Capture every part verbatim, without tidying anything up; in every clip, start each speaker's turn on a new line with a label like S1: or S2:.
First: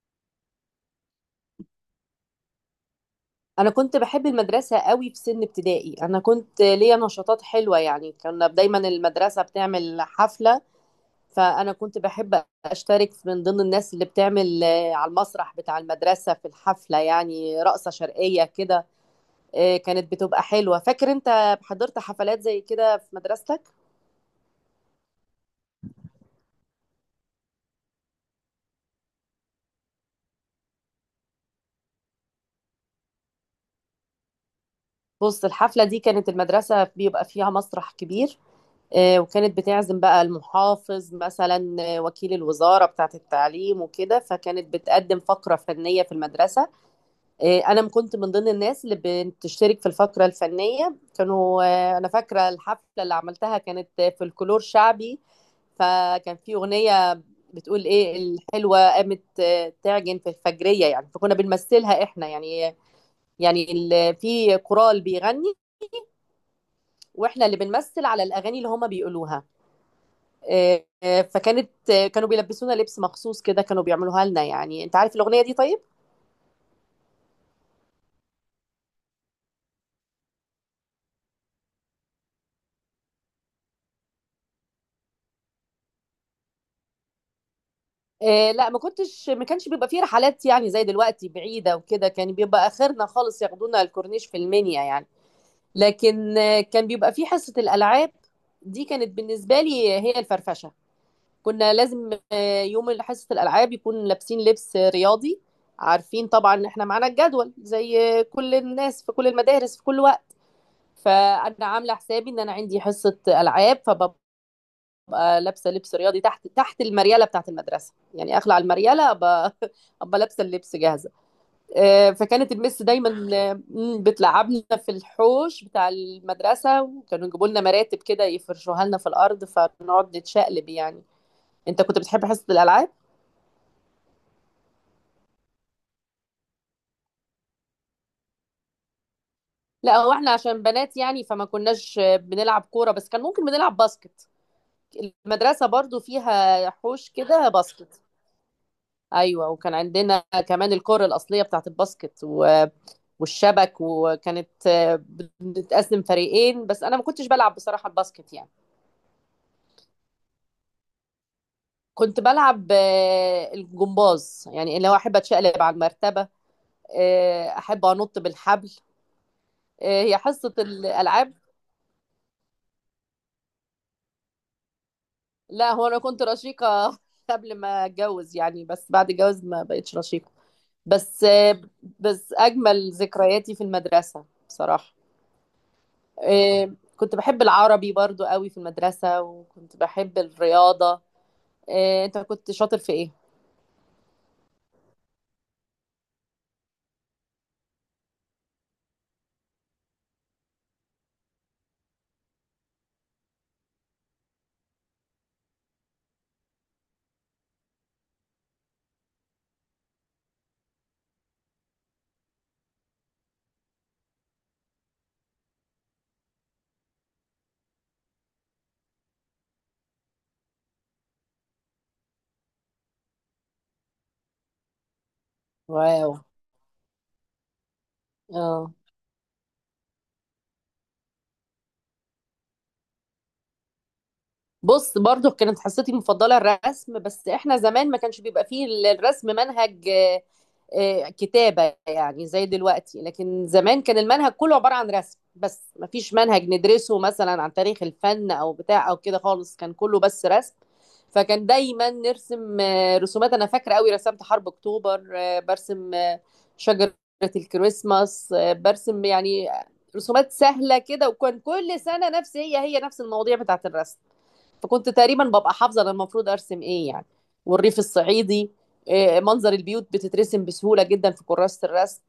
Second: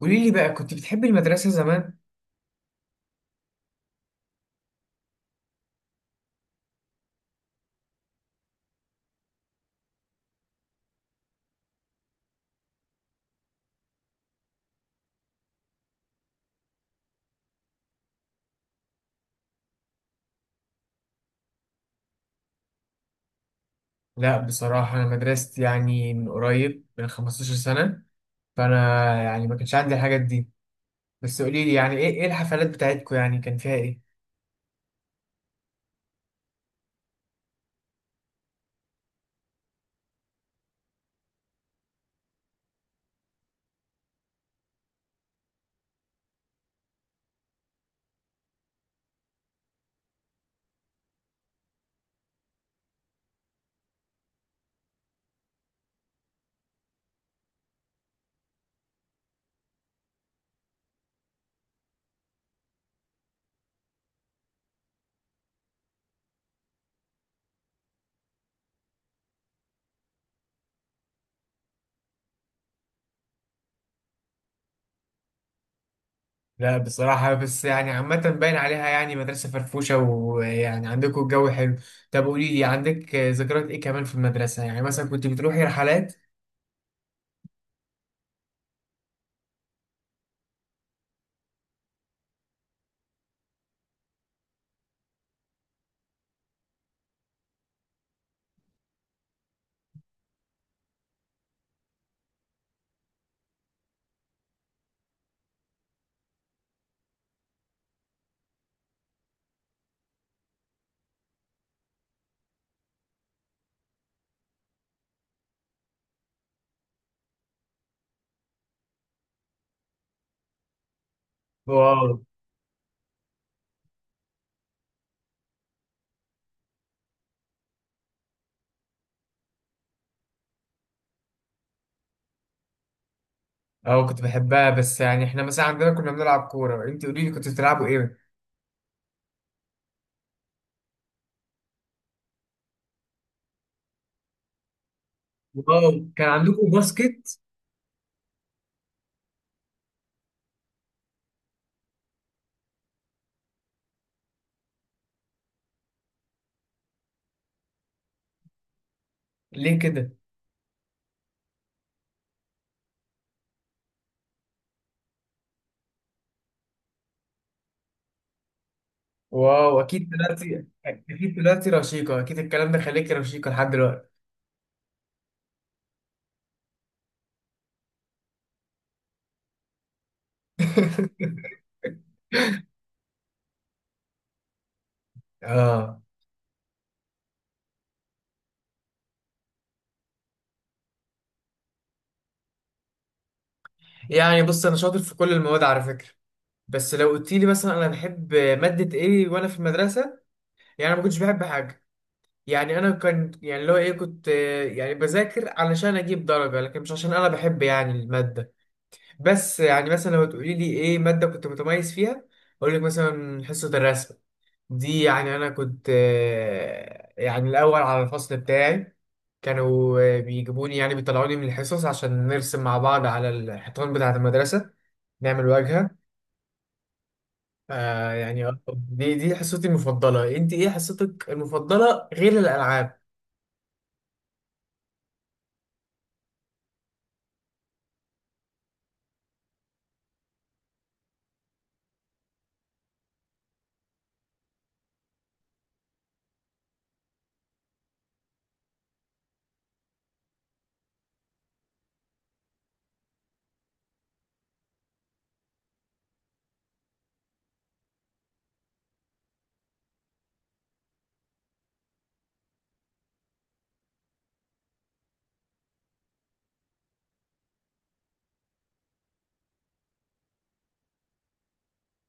S1: قولي لي بقى كنت بتحبي المدرسة زمان؟
S2: انا كنت بحب المدرسه قوي في سن ابتدائي. انا كنت ليا نشاطات حلوه، يعني كنا دايما المدرسه بتعمل حفله. فانا كنت بحب اشترك من ضمن الناس اللي بتعمل آه، على المسرح بتاع المدرسه في الحفله، يعني رقصه شرقيه كده. آه، كانت بتبقى حلوه. فاكر انت حضرت حفلات زي كده في مدرستك؟
S1: لا بصراحة أنا مدرستي يعني من قريب من 15 سنة. فأنا يعني ما كانش عندي الحاجات دي. بس قولي لي يعني إيه إيه الحفلات بتاعتكم يعني كان فيها إيه؟
S2: بص، الحفله دي كانت المدرسه بيبقى فيها مسرح كبير. آه، وكانت بتعزم بقى المحافظ مثلا، آه، وكيل الوزارة بتاعة التعليم وكده، فكانت بتقدم فقرة فنية في المدرسة. آه، أنا كنت من ضمن الناس اللي بتشترك في الفقرة الفنية. كانوا آه، أنا فاكرة الحفلة اللي عملتها كانت آه، فولكلور شعبي. فكان في أغنية بتقول إيه. الحلوة قامت آه، تعجن في الفجرية، يعني فكنا بنمثلها إحنا، يعني. يعني ال- في كورال بيغني، وإحنا اللي بنمثل على الأغاني اللي هما بيقولوها. آه، آه، فكانت آه، كانوا بيلبسونا لبس مخصوص كده، كانوا بيعملوها لنا، يعني. انت عارف الاغنيه دي؟ طيب.
S1: لا بصراحة، بس يعني عامة باين عليها يعني مدرسة فرفوشة، ويعني عندكم الجو حلو. طب قولي لي عندك ذكريات إيه كمان في المدرسة؟ يعني مثلا كنت بتروحي رحلات؟
S2: آه، لا، ما كنتش ما كانش بيبقى فيه رحلات، يعني زي دلوقتي بعيده وكده. كان بيبقى اخرنا خالص ياخدونا الكورنيش في المنيا، يعني. لكن آه، كان بيبقى فيه حصه الالعاب. دي كانت بالنسبه لي هي الفرفشه. كنا لازم آه، يوم حصه الالعاب يكون لابسين لبس رياضي. عارفين طبعا ان احنا معانا الجدول زي كل الناس في كل المدارس في كل وقت. فانا عامله حسابي ان انا عندي حصه العاب، فببقى لابسه لبس رياضي تحت تحت المرياله بتاعه المدرسه، يعني اخلع المرياله، ابقى ابقى لابسه اللبس جاهزه.
S1: واو.
S2: آه، فكانت المس دايما آه، مم، بتلعبنا في الحوش بتاع المدرسه، وكانوا يجيبوا لنا مراتب كده يفرشوها لنا في الارض، فنقعد نتشقلب، يعني. انت كنت بتحب حصه الالعاب؟
S1: أه، كنت بحبها، بس يعني إحنا مثلا عندنا كنا بنلعب كورة. أنت قولي لي كنت بتلعبوا إيه؟
S2: لا، هو احنا عشان بنات، يعني فما كناش آه، بنلعب كوره، بس كان ممكن بنلعب باسكت. المدرسه برضو
S1: واو، كان
S2: فيها
S1: عندكم
S2: حوش
S1: باسكت؟
S2: كده باسكت. ايوه، وكان عندنا كمان الكرة الاصليه بتاعت الباسكت و... والشبك. وكانت آه، بنتقسم فريقين، بس انا ما كنتش بلعب بصراحه الباسكت، يعني.
S1: ليه كده؟
S2: كنت بلعب آه، الجمباز، يعني اللي هو احب اتشقلب على المرتبه. آه، احب انط بالحبل.
S1: واو،
S2: آه،
S1: اكيد
S2: هي حصه
S1: طلعتي
S2: الالعاب.
S1: اكيد طلعتي رشيقه، اكيد الكلام ده، خليكي رشيقه لحد دلوقتي.
S2: لا، هو انا كنت رشيقه قبل ما اتجوز، يعني. بس بعد الجواز ما بقتش رشيقه. بس آه، بس اجمل ذكرياتي في المدرسه بصراحه.
S1: اه.
S2: آه، كنت بحب العربي برضو قوي في المدرسة، وكنت بحب الرياضة. آه، انت كنت شاطر في ايه؟
S1: يعني بص، انا شاطر في كل المواد على فكره. بس لو قلت لي مثلا انا بحب ماده ايه وانا في المدرسه، يعني انا ما كنتش بحب حاجه. يعني انا كان يعني اللي هو ايه، كنت آه، يعني بذاكر علشان اجيب درجه، لكن مش عشان انا بحب يعني الماده. بس يعني مثلا لو تقولي لي ايه ماده كنت متميز فيها، اقول لك مثلا حصه الرسم. دي يعني انا كنت آه، يعني الاول على الفصل بتاعي. كانوا آه، بيجيبوني يعني بيطلعوني من الحصص عشان نرسم مع بعض على الحيطان بتاعة المدرسة، نعمل واجهة.
S2: واو.
S1: آه يعني، آه،
S2: اه،
S1: دي دي حصتي المفضلة. انت ايه حصتك المفضلة غير الالعاب؟
S2: بص، برضو كانت حصتي المفضلة الرسم، بس احنا زمان ما كانش بيبقى فيه الرسم منهج آه، آه، كتابة، يعني زي دلوقتي. لكن زمان كان المنهج كله عبارة عن رسم بس، ما فيش منهج ندرسه مثلا عن تاريخ الفن او بتاع او كده خالص، كان كله بس رسم. فكان دايما نرسم آه، رسومات. انا فاكرة قوي رسمت حرب اكتوبر، آه، برسم آه، شجرة الكريسماس، آه، برسم يعني رسومات سهلة كده. وكان كل سنة نفس، هي هي نفس المواضيع بتاعت الرسم. فكنت تقريبا ببقى حافظه انا المفروض ارسم ايه، يعني. والريف الصعيدي، آه، منظر البيوت بتترسم بسهوله جدا في كراسه الرسم.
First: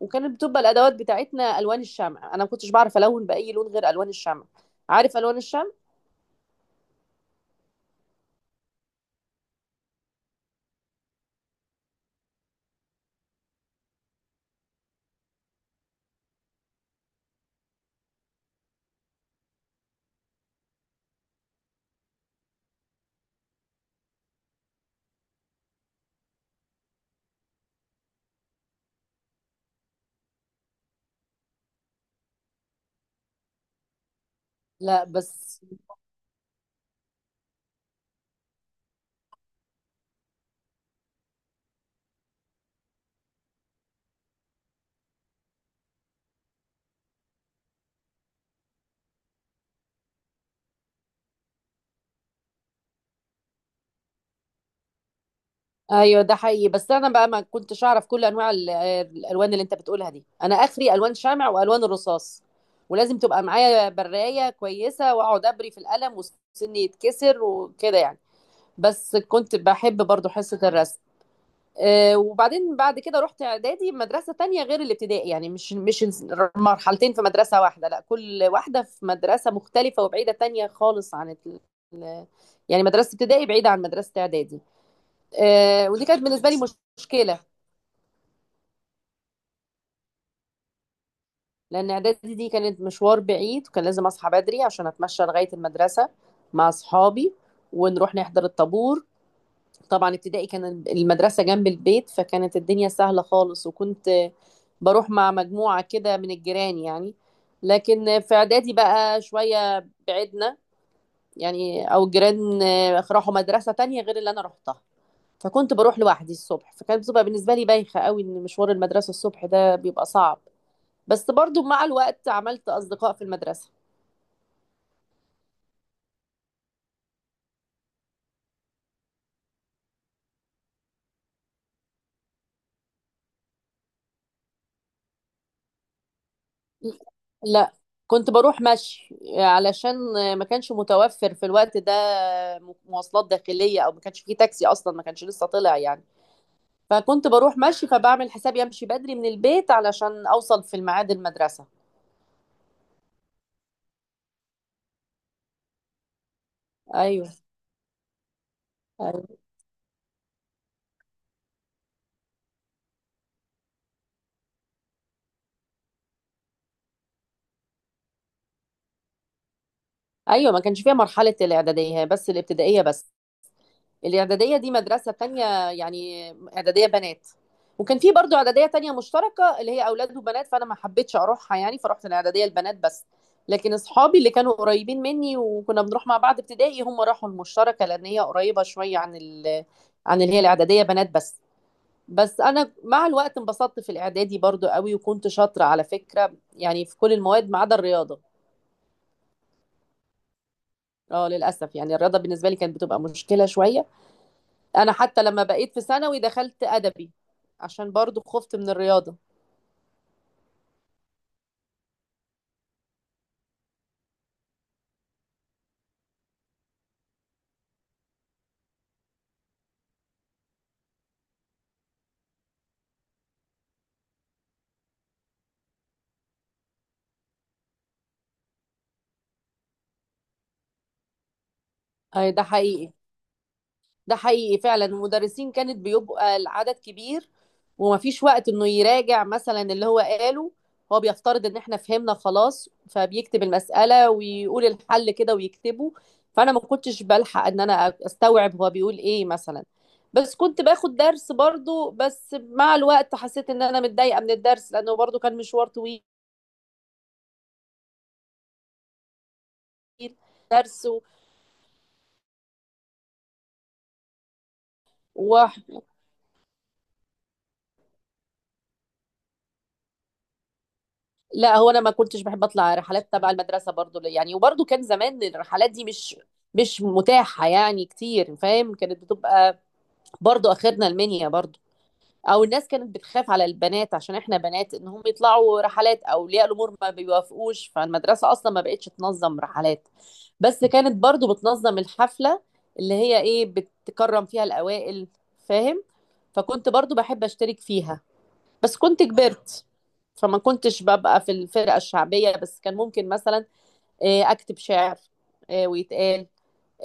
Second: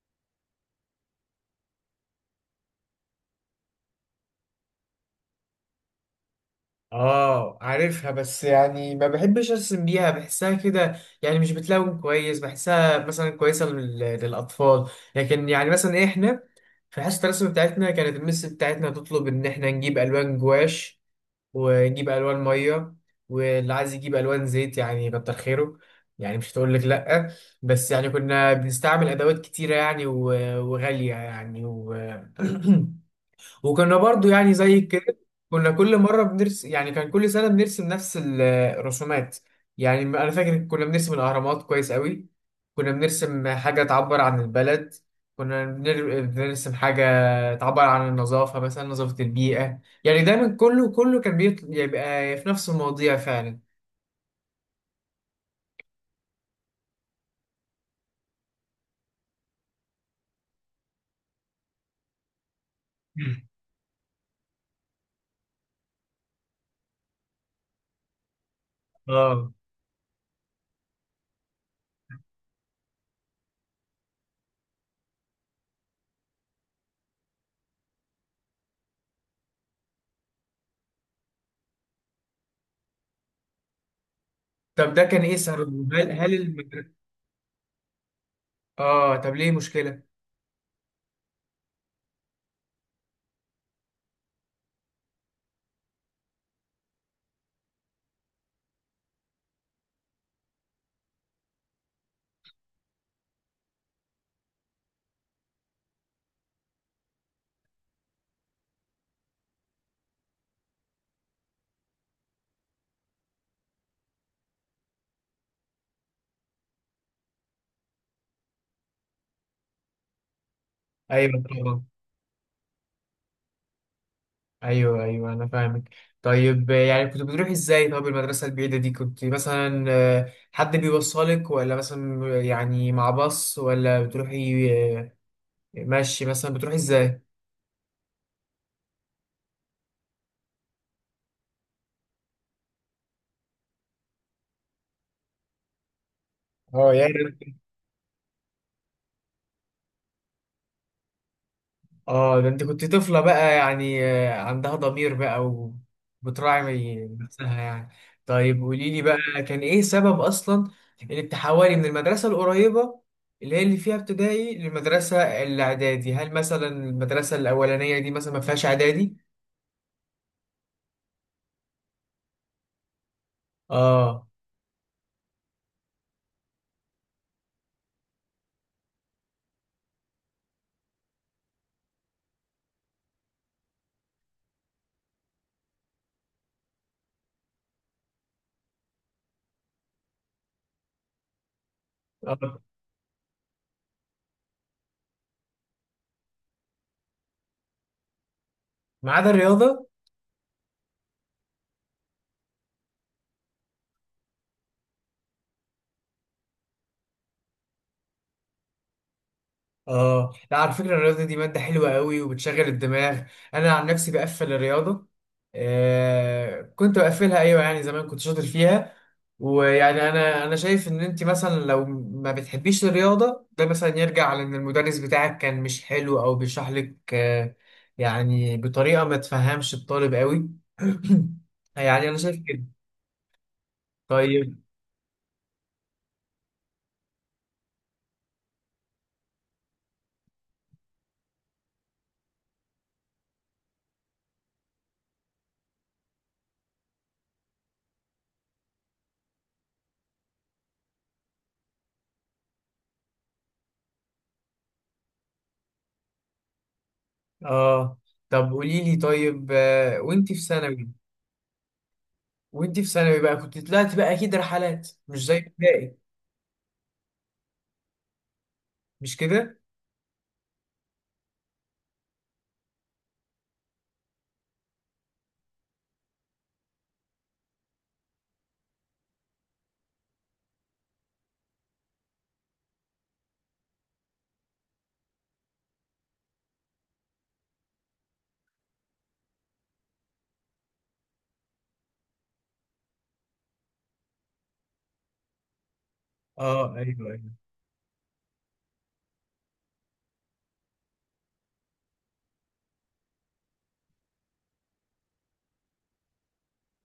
S2: وكانت بتبقى الادوات بتاعتنا الوان الشمع. انا ما كنتش بعرف الون باي لون غير الوان الشمع. عارف الوان الشمع؟
S1: اه، عارفها، بس يعني ما بحبش ارسم بيها، بحسها كده يعني مش بتلون كويس. بحسها مثلا كويسه لل- للاطفال. لكن يعني مثلا احنا في حصه الرسم بتاعتنا كانت المس بتاعتنا تطلب ان احنا نجيب الوان جواش، ونجيب الوان ميه، واللي عايز يجيب الوان زيت يعني كتر خيره، يعني مش هتقول لك لا. بس يعني كنا بنستعمل ادوات كتيره يعني و- وغاليه يعني. و وكنا برضو يعني زي
S2: لا،
S1: كده
S2: بس.
S1: كنا كل مرة بنرسم. يعني كان كل سنة بنرسم نفس الرسومات. يعني أنا فاكر كنا بنرسم الأهرامات كويس قوي. كنا بنرسم حاجة تعبر عن البلد. كنا بنر- بنرسم حاجة تعبر عن النظافة، مثلا نظافة البيئة. يعني دايما كله كله كان بيبقى في نفس المواضيع فعلا.
S2: ايوه، ده حقيقي. بس انا بقى ما كنتش اعرف كل انواع ال- آه، الالوان اللي انت بتقولها دي. انا اخري الوان شمع والوان الرصاص، ولازم تبقى
S1: مم.
S2: معايا برايه كويسه، واقعد ابري في القلم وسني يتكسر وكده، يعني. بس
S1: اه
S2: كنت بحب برضو حصه الرسم. آه، وبعدين بعد كده رحت اعدادي مدرسه تانية غير الابتدائي، يعني مش مش مرحلتين في مدرسه واحده. لا، كل واحده في مدرسه مختلفه وبعيده تانية خالص عن ال... ال- يعني، مدرسه ابتدائي بعيده عن مدرسه اعدادي.
S1: طب ده كان ايه
S2: آه،
S1: سبب؟
S2: ودي
S1: هل
S2: كانت
S1: هل
S2: بالنسبه لي مش-
S1: المدرسة؟
S2: مشكله،
S1: اه، طب ليه مشكلة؟
S2: لان اعدادي دي كانت مشوار بعيد، وكان لازم اصحى بدري عشان اتمشى لغايه المدرسه مع اصحابي، ونروح نحضر الطابور. طبعا، ابتدائي كان المدرسة جنب البيت، فكانت الدنيا سهلة خالص، وكنت بروح مع مجموعة كده من الجيران، يعني. لكن في إعدادي بقى شوية بعدنا، يعني أو الجيران راحوا مدرسة تانية غير اللي أنا روحتها. فكنت بروح لوحدي الصبح، فكانت بتبقى بالنسبة لي بايخة قوي إن مشوار المدرسة الصبح ده بيبقى صعب. بس
S1: ايوه
S2: برضو
S1: طبعا.
S2: مع الوقت عملت أصدقاء في المدرسة.
S1: ايوه ايوه انا فاهمك. طيب آه، يعني كنت بتروح ازاي؟ طب المدرسه البعيده دي كنت مثلا آه، حد بيوصلك ولا مثلا يعني مع باص، ولا بتروحي آه، ماشي؟ مثلا بتروحي ازاي؟
S2: لا، كنت بروح مشي، علشان ما كانش متوفر في الوقت ده مواصلات داخلية، او ما كانش فيه تاكسي، اصلا ما كانش لسه طلع، يعني.
S1: اه يعني
S2: فكنت بروح
S1: طيب.
S2: مشي، فبعمل حسابي امشي بدري من البيت علشان اوصل في الميعاد المدرسة.
S1: اه ده انت كنت طفلة بقى، يعني آه، عندها ضمير بقى وبتراعي
S2: ايوه،
S1: نفسها يعني. طيب قولي لي
S2: ايوه.
S1: بقى، كان ايه سبب اصلا انك تحولي من المدرسة القريبة اللي هي اللي فيها ابتدائي للمدرسة الاعدادي؟ هل مثلا المدرسة الاولانية دي مثلا ما فيهاش اعدادي؟
S2: أيوة، ما كانش فيها مرحلة الاعدادية، هي بس الابتدائية بس.
S1: اه.
S2: الإعدادية دي مدرسة تانية، يعني إعدادية بنات. وكان في برضو إعدادية تانية مشتركة اللي هي أولاد وبنات، فأنا ما حبيتش أروحها، يعني فرحت الإعدادية البنات بس. لكن أصحابي اللي كانوا قريبين مني وكنا بنروح مع بعض ابتدائي، هم راحوا المشتركة، لأن هي قريبة شوية عن ال... عن اللي هي الإعدادية بنات بس. بس
S1: آه.
S2: أنا مع الوقت انبسطت في الإعدادي برضو قوي، وكنت شاطرة على فكرة، يعني في كل المواد ما عدا الرياضة.
S1: ما عدا الرياضة؟
S2: اه، للأسف يعني الرياضة بالنسبة لي كانت بتبقى مشكلة شوية. انا حتى لما بقيت في ثانوي دخلت ادبي، عشان برضو خفت من الرياضه.
S1: اه لا، على فكرة الرياضة دي مادة حلوة قوي وبتشغل الدماغ. انا عن نفسي بقفل الرياضة. آه كنت بقفلها، ايوه يعني زمان كنت شاطر فيها. ويعني انا انا شايف ان انت مثلا لو ما بتحبيش الرياضة، ده مثلا يرجع لان المدرس بتاعك كان مش حلو او بيشرح لك آه، يعني بطريقة ما تفهمش الطالب قوي. يعني انا
S2: اي،
S1: شايف
S2: ده
S1: كده.
S2: حقيقي، ده
S1: طيب.
S2: حقيقي فعلا. المدرسين كانت بيبقى العدد كبير، ومفيش وقت انه يراجع مثلا اللي هو قاله. هو بيفترض ان احنا فهمنا خلاص، فبيكتب المسألة ويقول الحل كده ويكتبه. فانا ما كنتش بلحق ان انا استوعب هو بيقول ايه مثلا. بس كنت باخد درس برضو. بس مع الوقت حسيت ان انا متضايقة من الدرس، لانه برضو كان مشوار طويل.
S1: اه طب قولي لي، طيب آه وانت في
S2: درس.
S1: ثانوي وانت في ثانوي بقى، كنت طلعت بقى اكيد رحلات مش زي ابتدائي، مش كده؟
S2: لا، هو انا ما كنتش بحب اطلع رحلات تبع المدرسه برضو، يعني. وبرضو كان زمان الرحلات دي مش مش متاحه، يعني كتير، فاهم؟ كانت بتبقى برضو اخرنا المنيا، برضو. او الناس كانت بتخاف على البنات عشان احنا بنات، ان هم يطلعوا رحلات، او اولياء الامور ما بيوافقوش. فالمدرسه اصلا ما بقتش تنظم رحلات. بس كانت برضو بتنظم الحفله، اللي هي ايه بتكرم فيها الاوائل. فاهم؟ فكنت
S1: اه
S2: برضو
S1: ايوه
S2: بحب
S1: ايوه.
S2: اشترك فيها. بس كنت كبرت، فما كنتش ببقى في الفرقة الشعبية. بس كان ممكن مثلا آه، أكتب شعر، آه، ويتقال،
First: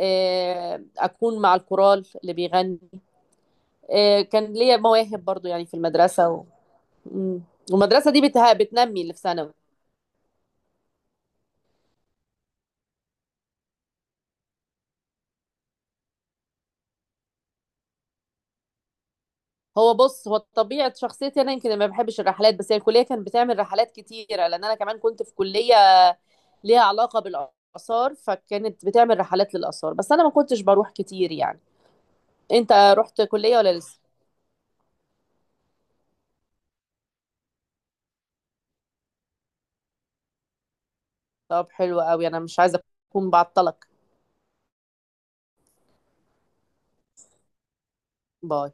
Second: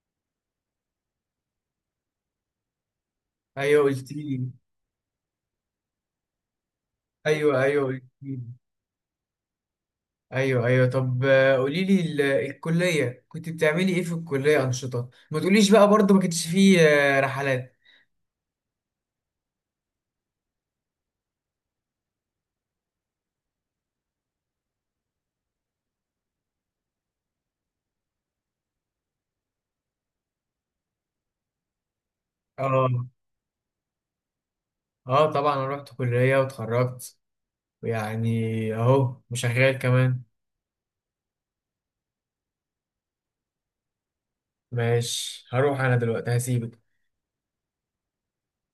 S2: آه، أكون مع الكورال اللي بيغني.
S1: ايوه قلت
S2: آه، كان
S1: لي.
S2: ليا مواهب برضو، يعني في المدرسة و... مم.
S1: ايوه ايوه قلت
S2: والمدرسة دي
S1: لي.
S2: بتها... بتنمي اللي في ثانوي.
S1: ايوه ايوه طب آه، قولي لي ال- الكليه كنت بتعملي ايه في الكليه، انشطه؟ ما تقوليش بقى برضه ما كانش فيه آه، رحلات.
S2: هو، بص، هو طبيعة شخصيتي أنا يمكن ما بحبش الرحلات. بس هي الكلية كانت بتعمل رحلات كتيرة، لأن أنا كمان كنت في كلية ليها علاقة بالآثار، فكانت بتعمل رحلات للآثار، بس أنا ما كنتش بروح كتير، يعني. أنت
S1: اه.
S2: رحت كلية ولا لسه؟
S1: اه طبعا انا رحت كليه واتخرجت يعني، اهو وشغال كمان.
S2: طب، حلو قوي، انا مش عايزه اكون بعطلك.
S1: ماشي هروح انا دلوقتي، هسيبك.
S2: باي.